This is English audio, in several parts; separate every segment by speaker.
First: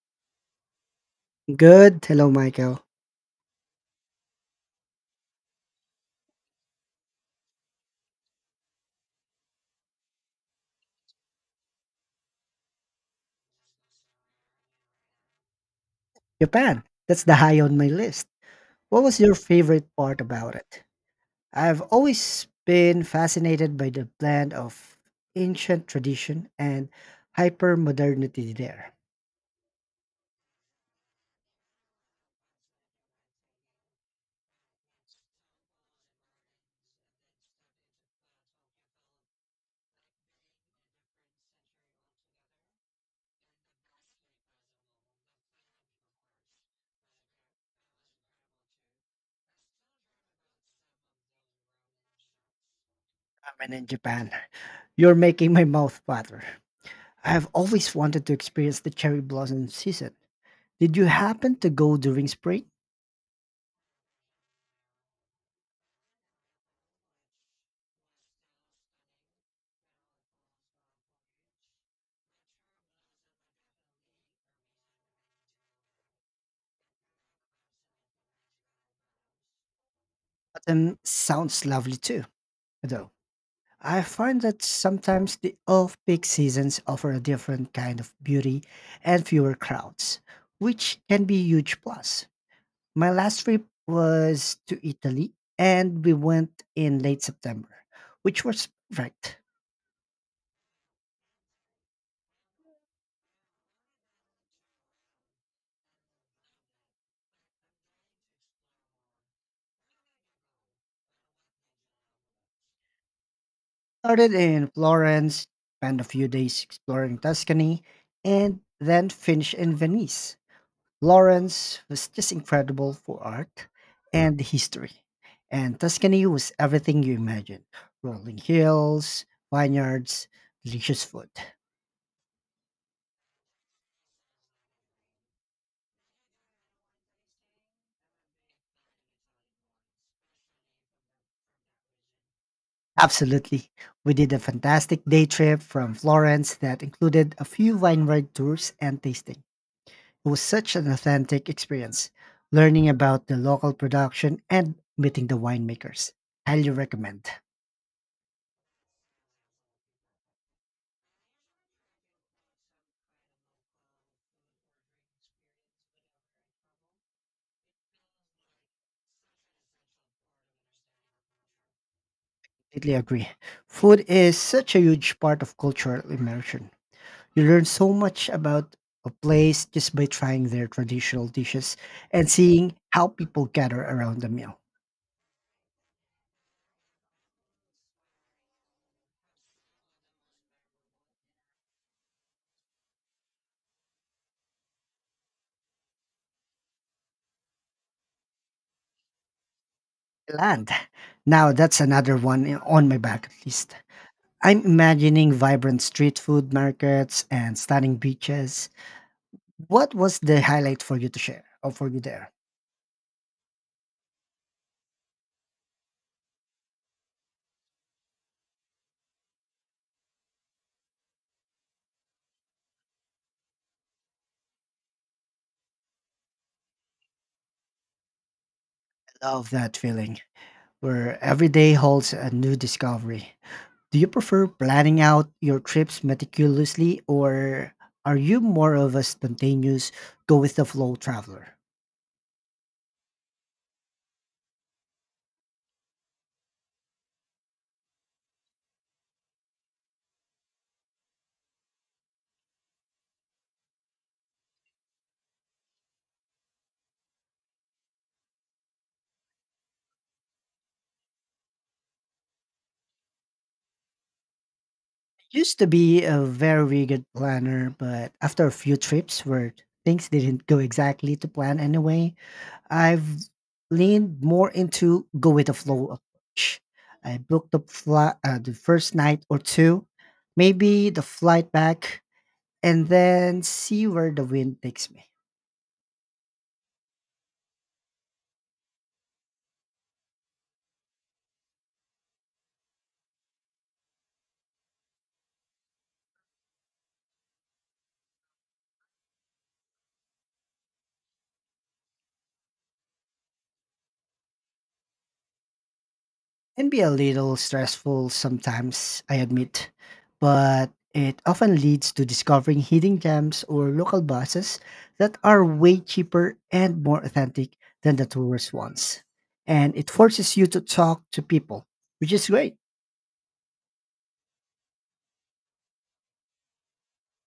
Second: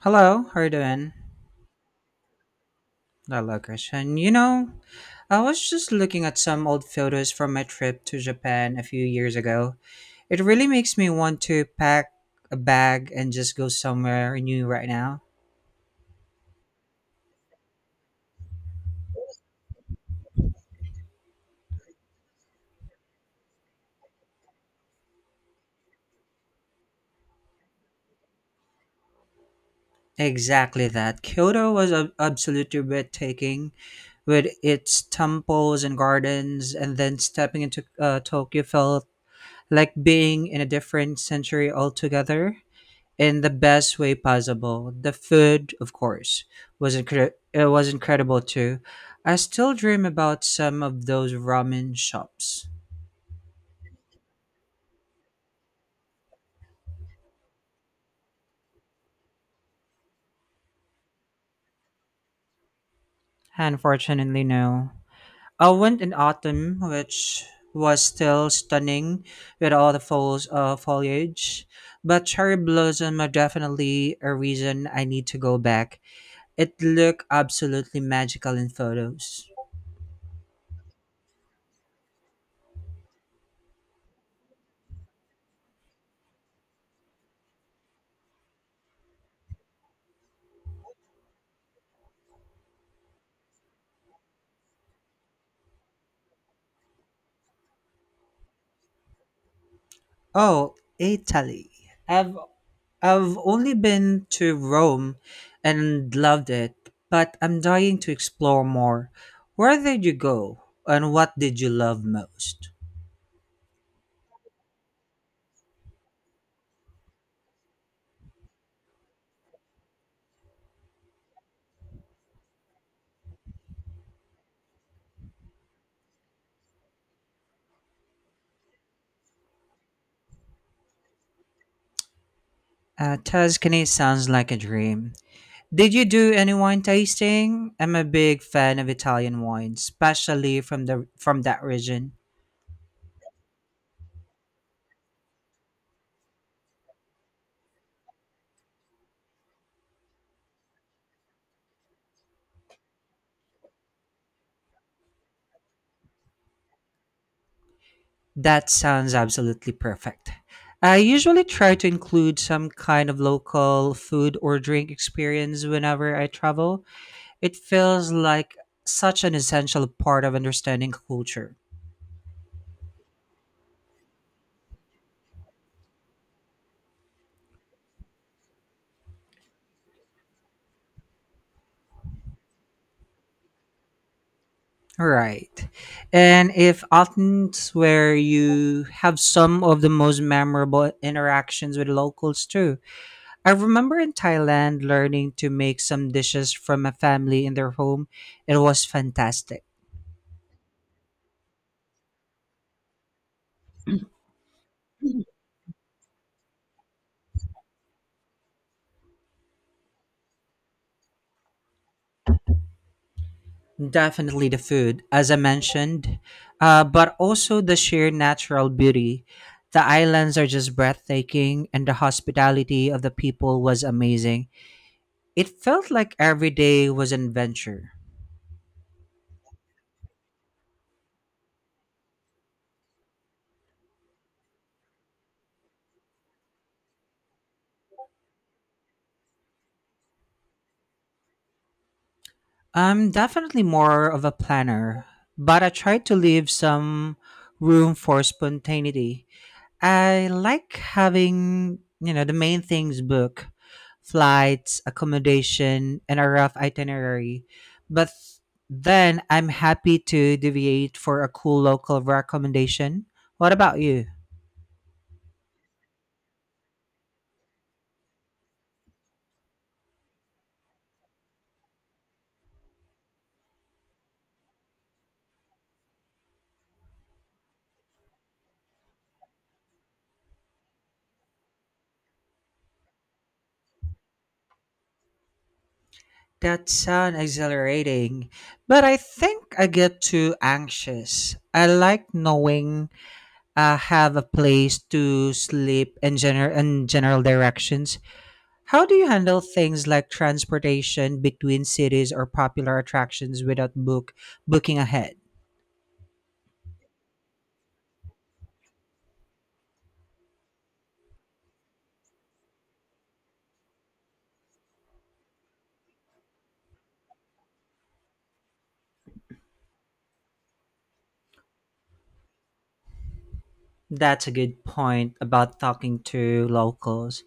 Speaker 1: Hello, how are you doing?
Speaker 2: Good. Hello, Michael.
Speaker 1: Hello, Christian. You know, I was just looking at some old photos from my trip to Japan a few years ago. It really makes me want to pack a bag and just go somewhere new right now.
Speaker 2: Japan. That's the high on my list. What was your favorite part about it? I've always been fascinated by the blend of ancient tradition and hyper modernity there.
Speaker 1: Exactly that. Kyoto was absolutely breathtaking with its temples and gardens, and then stepping into Tokyo felt like being in a different century altogether in the best way possible. The food, of course, was, it was incredible too. I still dream about some of those ramen shops.
Speaker 2: I in Japan, you're making my mouth water. I've always wanted to experience the cherry blossom season. Did you happen to go during spring?
Speaker 1: Unfortunately, no. I went in autumn, which was still stunning with all the falls, of foliage, but cherry blossom are definitely a reason I need to go back. It looked absolutely magical in photos.
Speaker 2: Autumn sounds lovely too, though. I find that sometimes the off peak seasons offer a different kind of beauty and fewer crowds, which can be a huge plus. My last trip was to Italy and we went in late September, which was perfect.
Speaker 1: Oh, Italy. I've I've only been to Rome and loved it, but I'm dying to explore more. Where did you go and what did you love most?
Speaker 2: Started in Florence, spent a few days exploring Tuscany, and then finished in Venice. Florence was just incredible for art and history. And Tuscany was everything you imagined rolling hills, vineyards, delicious food.
Speaker 1: Tuscany sounds like a dream. Did you do any wine tasting? I'm a big fan of Italian wine, especially from the from that region.
Speaker 2: Absolutely. We did a fantastic day trip from Florence that included a few vineyard tours and tasting. It was such an authentic experience, learning about the local production and meeting the winemakers. Highly recommend.
Speaker 1: That sounds absolutely perfect. I usually try to include some kind of local food or drink experience whenever I travel. It feels like such an essential part of understanding culture.
Speaker 2: Completely agree. Food is such a huge part of cultural immersion. You learn so much about a place just by trying their traditional dishes and seeing how people gather around the meal.
Speaker 1: Right. And if Athens where you have some of the most memorable interactions with locals too. I remember in Thailand learning to make some dishes from a family in their home. It was fantastic.
Speaker 2: Land. Now that's another one on my bucket list. I'm imagining vibrant street food markets and stunning beaches. What was the highlight for you to share or for you there?
Speaker 1: Definitely the food, as I mentioned, but also the sheer natural beauty. The islands are just breathtaking, and the hospitality of the people was amazing. It felt like every day was an adventure.
Speaker 2: Love that feeling where every day holds a new discovery. Do you prefer planning out your trips meticulously or are you more of a spontaneous, go with the flow traveler?
Speaker 1: I'm definitely more of a planner, but I try to leave some room for spontaneity. I like having, you know, the main things book, flights, accommodation, and a rough itinerary. But then I'm happy to deviate for a cool local recommendation. What about you?
Speaker 2: Used to be a very good planner, but after a few trips where things didn't go exactly to plan anyway, I've leaned more into go with the flow approach. I booked the flight the first night or two, maybe the flight back, and then see where the wind takes me.
Speaker 1: That sounds exhilarating, but I think I get too anxious. I like knowing I have a place to sleep and general directions. How do you handle things like transportation between cities or popular attractions without booking ahead?
Speaker 2: Can be a little stressful sometimes, I admit, but it often leads to discovering hidden gems or local buses that are way cheaper and more authentic than the tourist ones. And it forces you to talk to people, which is great.
Speaker 1: That's a good point about talking to locals.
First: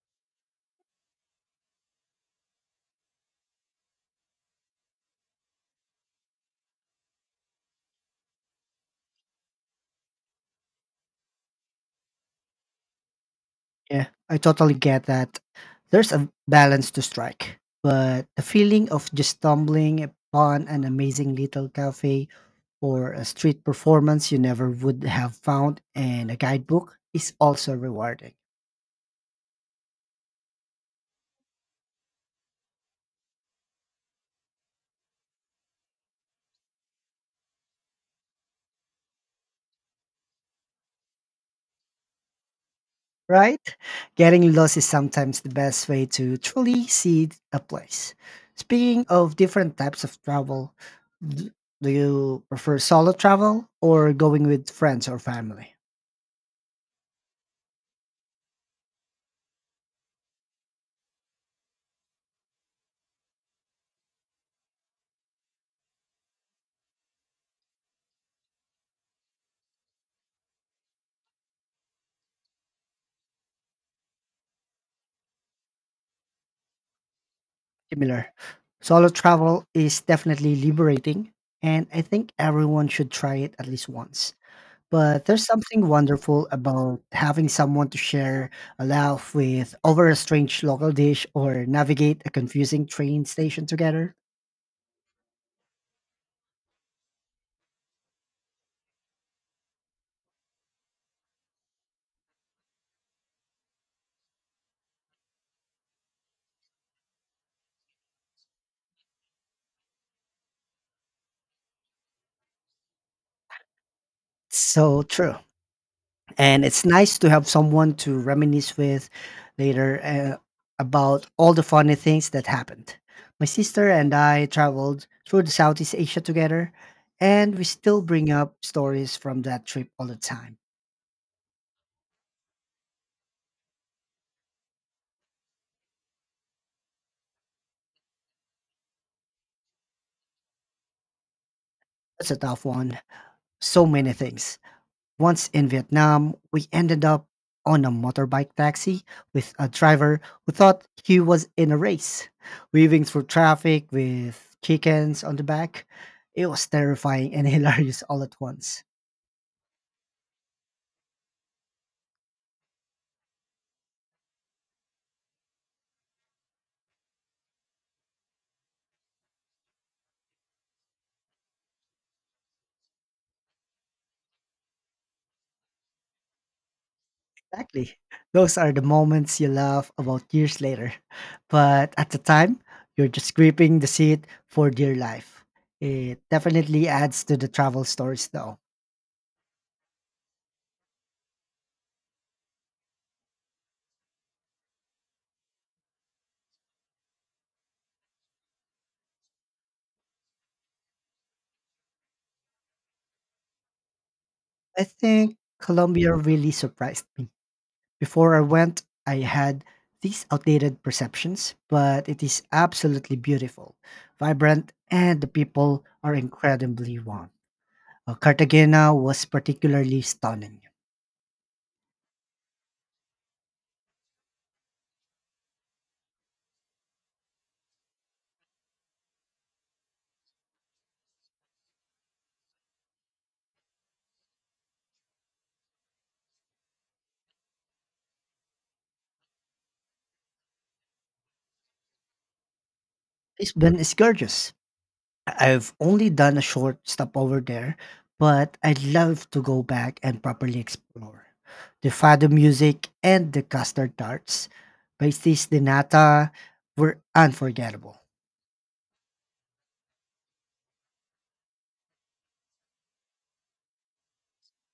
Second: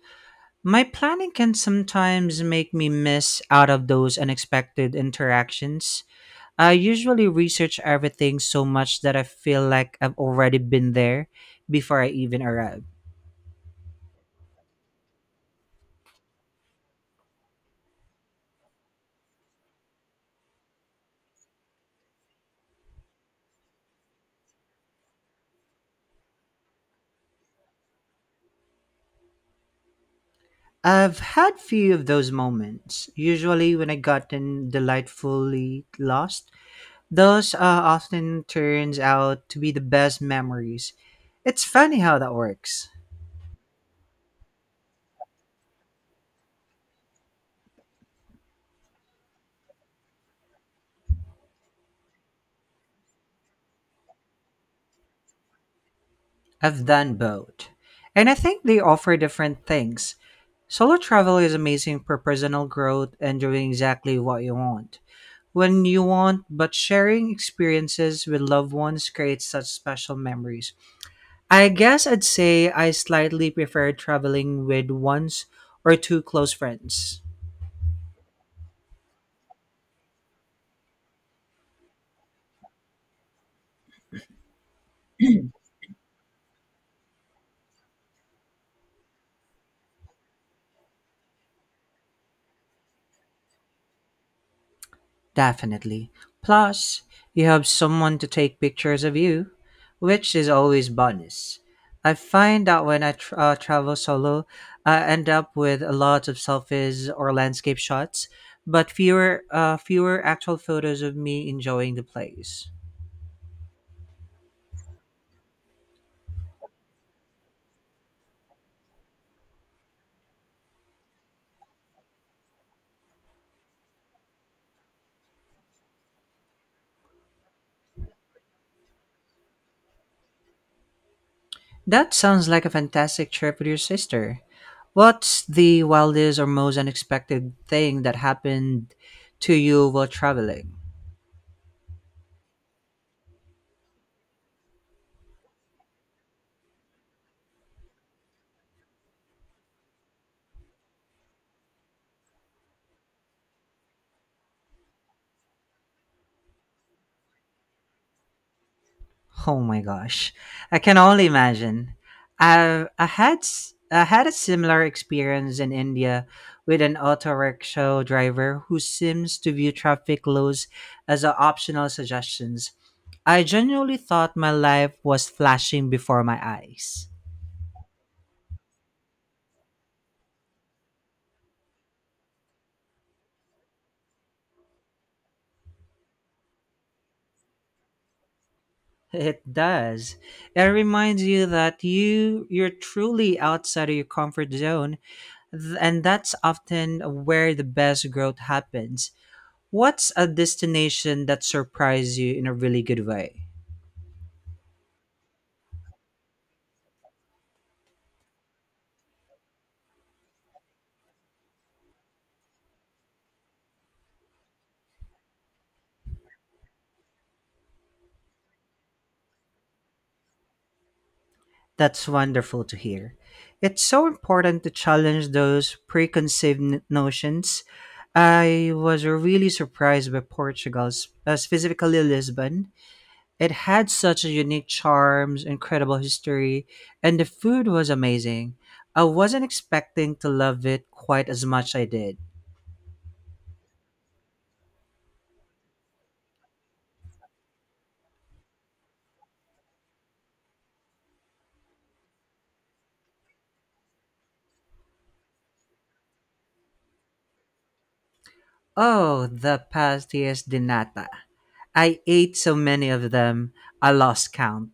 Speaker 1: My planning can sometimes make me miss out of those unexpected interactions. I usually research everything so much that I feel like I've already been there before I even arrive.
Speaker 2: Yeah, I totally get that. There's a balance to strike, but the feeling of just stumbling upon an amazing little cafe or a street performance you never would have found in a guidebook is also rewarding,
Speaker 1: I've had few of those moments, usually when I gotten delightfully lost. Those often turns out to be the best memories. It's funny how that works.
Speaker 2: right? Getting lost is sometimes the best way to truly see a place. Speaking of different types of travel, d- do you prefer solo travel or going with friends or family?
Speaker 1: I've done both. And I think they offer different things. Solo travel is amazing for personal growth and doing exactly what you want. When you want, but sharing experiences with loved ones creates such special memories. I guess I'd say I slightly prefer traveling with ones or two close friends.
Speaker 2: Similar. Solo travel is definitely liberating, and I think everyone should try it at least once. But there's something wonderful about having someone to share a laugh with over a strange local dish or navigate a confusing train station together.
Speaker 1: Definitely. Plus, you have someone to take pictures of you, which is always bonus. I find that when I tr travel solo, I end up with a lot of selfies or landscape shots, but fewer actual photos of me enjoying the place.
Speaker 2: So true. And it's nice to have someone to reminisce with later about all the funny things that happened. My sister and I traveled through the Southeast Asia together, and we still bring up stories from that trip all the time.
Speaker 1: That sounds like a fantastic trip with your sister. What's the wildest or most unexpected thing that happened to you while traveling?
Speaker 2: That's a tough one. So many things. Once in Vietnam, we ended up on a motorbike taxi with a driver who thought he was in a race, weaving through traffic with chickens on the back. It was terrifying and hilarious all at once.
Speaker 1: Oh my gosh. I can only imagine. I had a similar experience in India with an auto rickshaw driver who seems to view traffic laws as a optional suggestions. I genuinely thought my life was flashing before my eyes.
Speaker 2: Exactly. Those are the moments you laugh about years later. But at the time, you're just gripping the seat for dear life. It definitely adds to the travel stories, though.
Speaker 1: It does. It reminds you that you're truly outside of your comfort zone, and that's often where the best growth happens. What's a destination that surprised you in a really good way?
Speaker 2: I think Colombia really surprised me. Before I went, I had these outdated perceptions, but it is absolutely beautiful, vibrant, and the people are incredibly warm. Cartagena was particularly stunning.
Speaker 1: That's wonderful to hear. It's so important to challenge those preconceived notions. I was really surprised by Portugal, specifically Lisbon. It had such a unique charms, incredible history, and the food was amazing. I wasn't expecting to love it quite as much I did.
Speaker 2: Lisbon is gorgeous. I've only done a short stop over there, but I'd love to go back and properly explore. The fado music and the custard tarts, pastis de nata, were unforgettable.
Speaker 1: Oh, the pastillas de nata. I ate so many of them, I lost count.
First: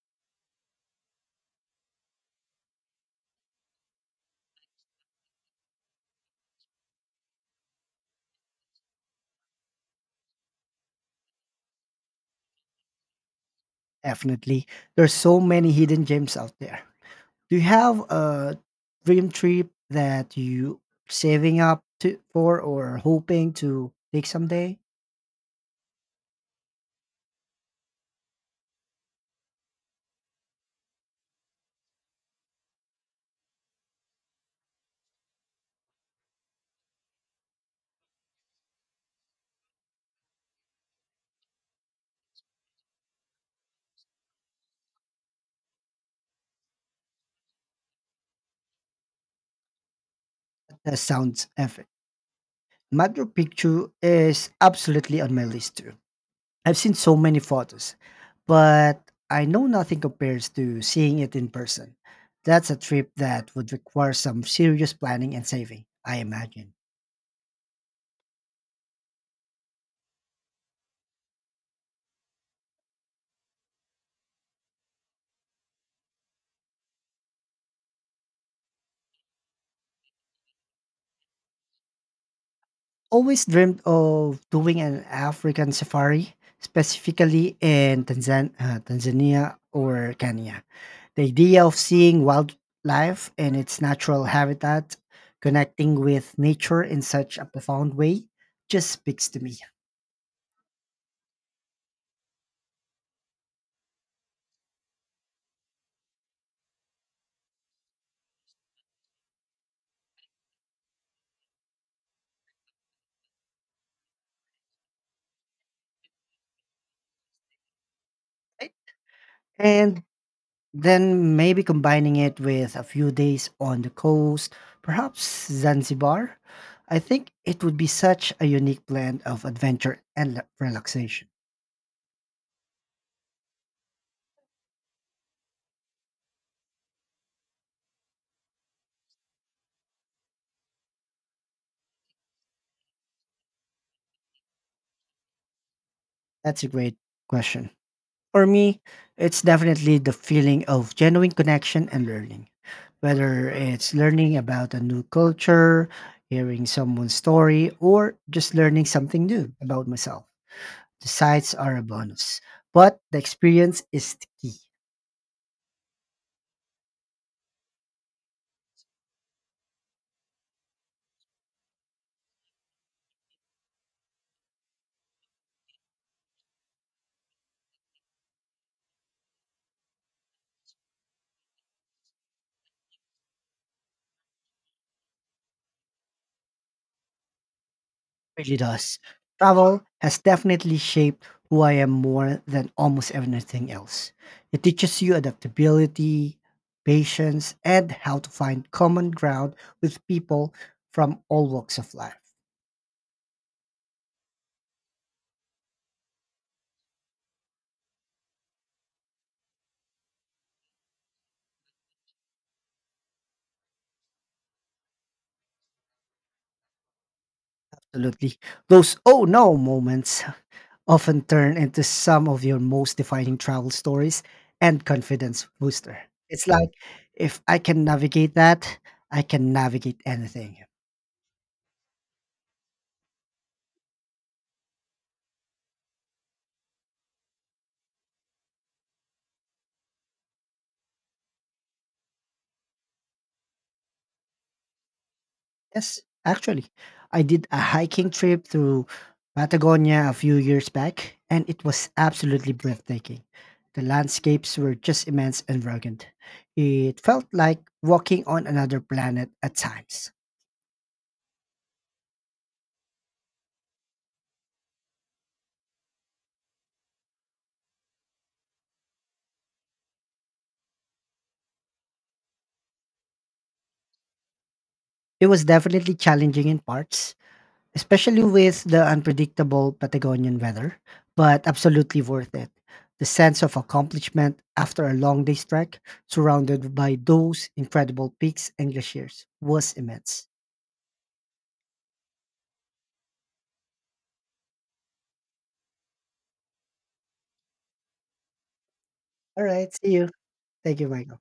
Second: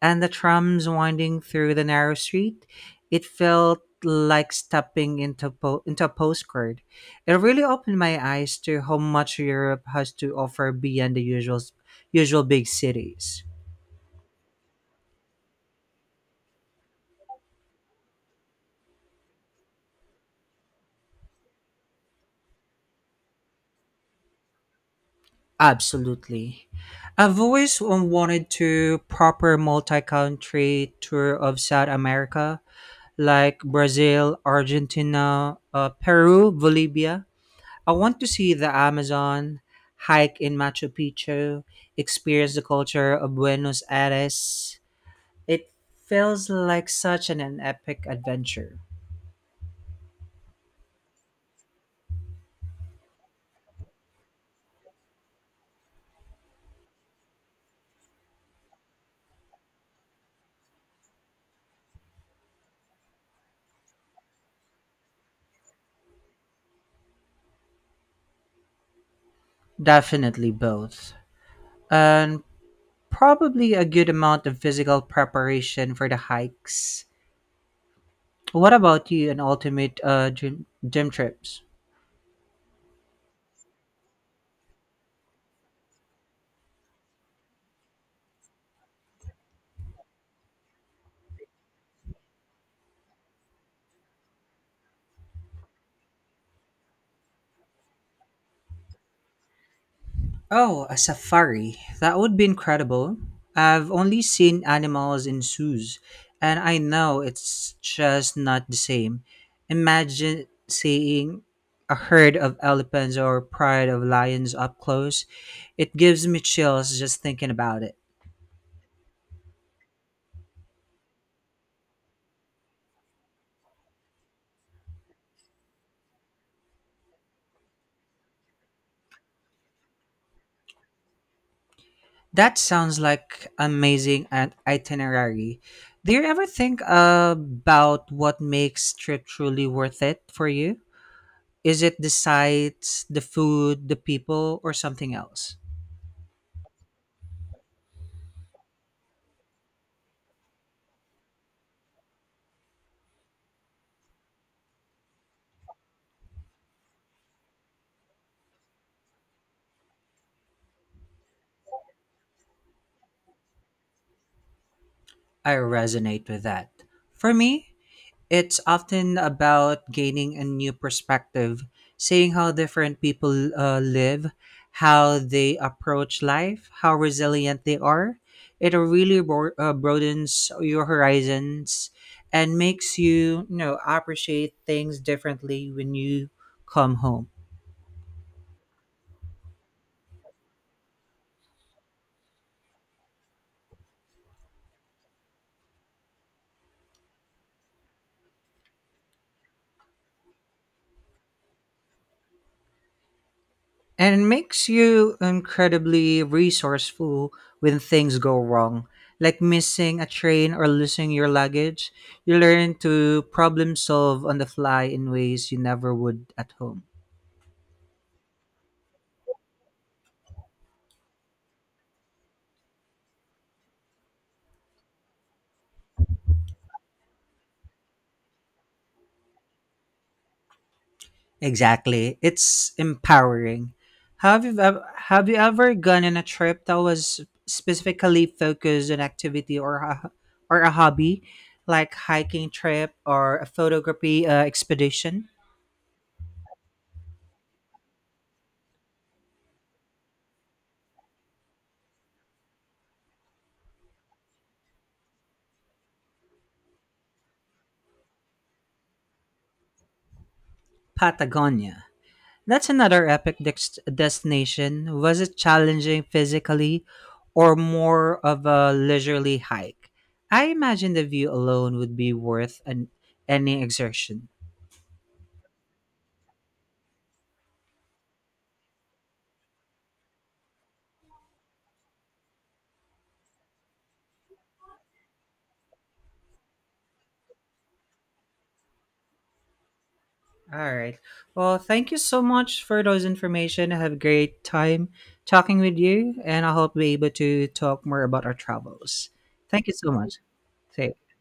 Speaker 1: And the trams winding through the narrow street, it felt like stepping into a postcard. It really opened my eyes to how much Europe has to offer beyond the usual big cities.
Speaker 2: Definitely, there's so many hidden gems out there. Do you have a dream trip that you saving up to for or hoping to take someday?
Speaker 1: Absolutely. I've always wanted to proper multi-country tour of South America, like Brazil, Argentina, Peru, Bolivia. I want to see the Amazon, hike in Machu Picchu, experience the culture of Buenos Aires. It feels like an epic adventure.
Speaker 2: That sounds epic. Machu Picchu is absolutely on my list too. I've seen so many photos, but I know nothing compares to seeing it in person. That's a trip that would require some serious planning and saving, I imagine.
Speaker 1: Definitely both. And probably a good amount of physical preparation for the hikes. What about you and ultimate gym trips?
Speaker 2: Always dreamed of doing an African safari, specifically in Tanzania or Kenya. The idea of seeing wildlife in its natural habitat, connecting with nature in such a profound way, just speaks to me.
Speaker 1: Oh, a safari. That would be incredible. I've only seen animals in zoos, and I know it's just not the same. Imagine seeing a herd of elephants or pride of lions up close. It gives me chills just thinking about it.
Speaker 2: And then maybe combining it with a few days on the coast, perhaps Zanzibar. I think it would be such a unique blend of adventure and relaxation.
Speaker 1: That sounds like amazing an itinerary. Do you ever think about what makes trip truly worth it for you? Is it the sights, the food, the people, or something else?
Speaker 2: That's a great question. For me, it's definitely the feeling of genuine connection and learning. Whether it's learning about a new culture, hearing someone's story, or just learning something new about myself. The sights are a bonus, but the experience is the key.
Speaker 1: I resonate with that. For me, it's often about gaining a new perspective, seeing how different people live, how they approach life, how resilient they are. It really broadens your horizons and makes you, you know, appreciate things differently when you come home.
Speaker 2: Really does. Travel has definitely shaped who I am more than almost anything else. It teaches you adaptability, patience, and how to find common ground with people from all walks of life.
Speaker 1: And it makes you incredibly resourceful when things go wrong, like missing a train or losing your luggage. You learn to problem solve on the fly in ways you never would at home.
Speaker 2: Absolutely. Those oh no moments often turn into some of your most defining travel stories and confidence booster. It's like if I can navigate that, I can navigate anything.
Speaker 1: Exactly. It's empowering. Have you ev- have you ever gone on a trip that was specifically focused on activity or a hobby, like hiking trip or a photography expedition?
Speaker 2: Yes, actually, I did a hiking trip through Patagonia a few years back, and it was absolutely breathtaking. The landscapes were just immense and rugged. It felt like walking on another planet at times.
Speaker 1: Patagonia. That's another destination. Was it challenging physically or more of a leisurely hike? I imagine the view alone would be worth any exertion.
Speaker 2: It was definitely challenging in parts, especially with the unpredictable Patagonian weather, but absolutely worth it. The sense of accomplishment after a long day's trek, surrounded by those incredible peaks and glaciers, was immense.
Speaker 1: All right. Well, thank you so much for those information. I have a great time talking with you, and I hope we're able to talk more about our travels.
Speaker 2: All
Speaker 1: Thank
Speaker 2: right,
Speaker 1: you so
Speaker 2: see you.
Speaker 1: much.
Speaker 2: Thank you,
Speaker 1: Say,
Speaker 2: Michael.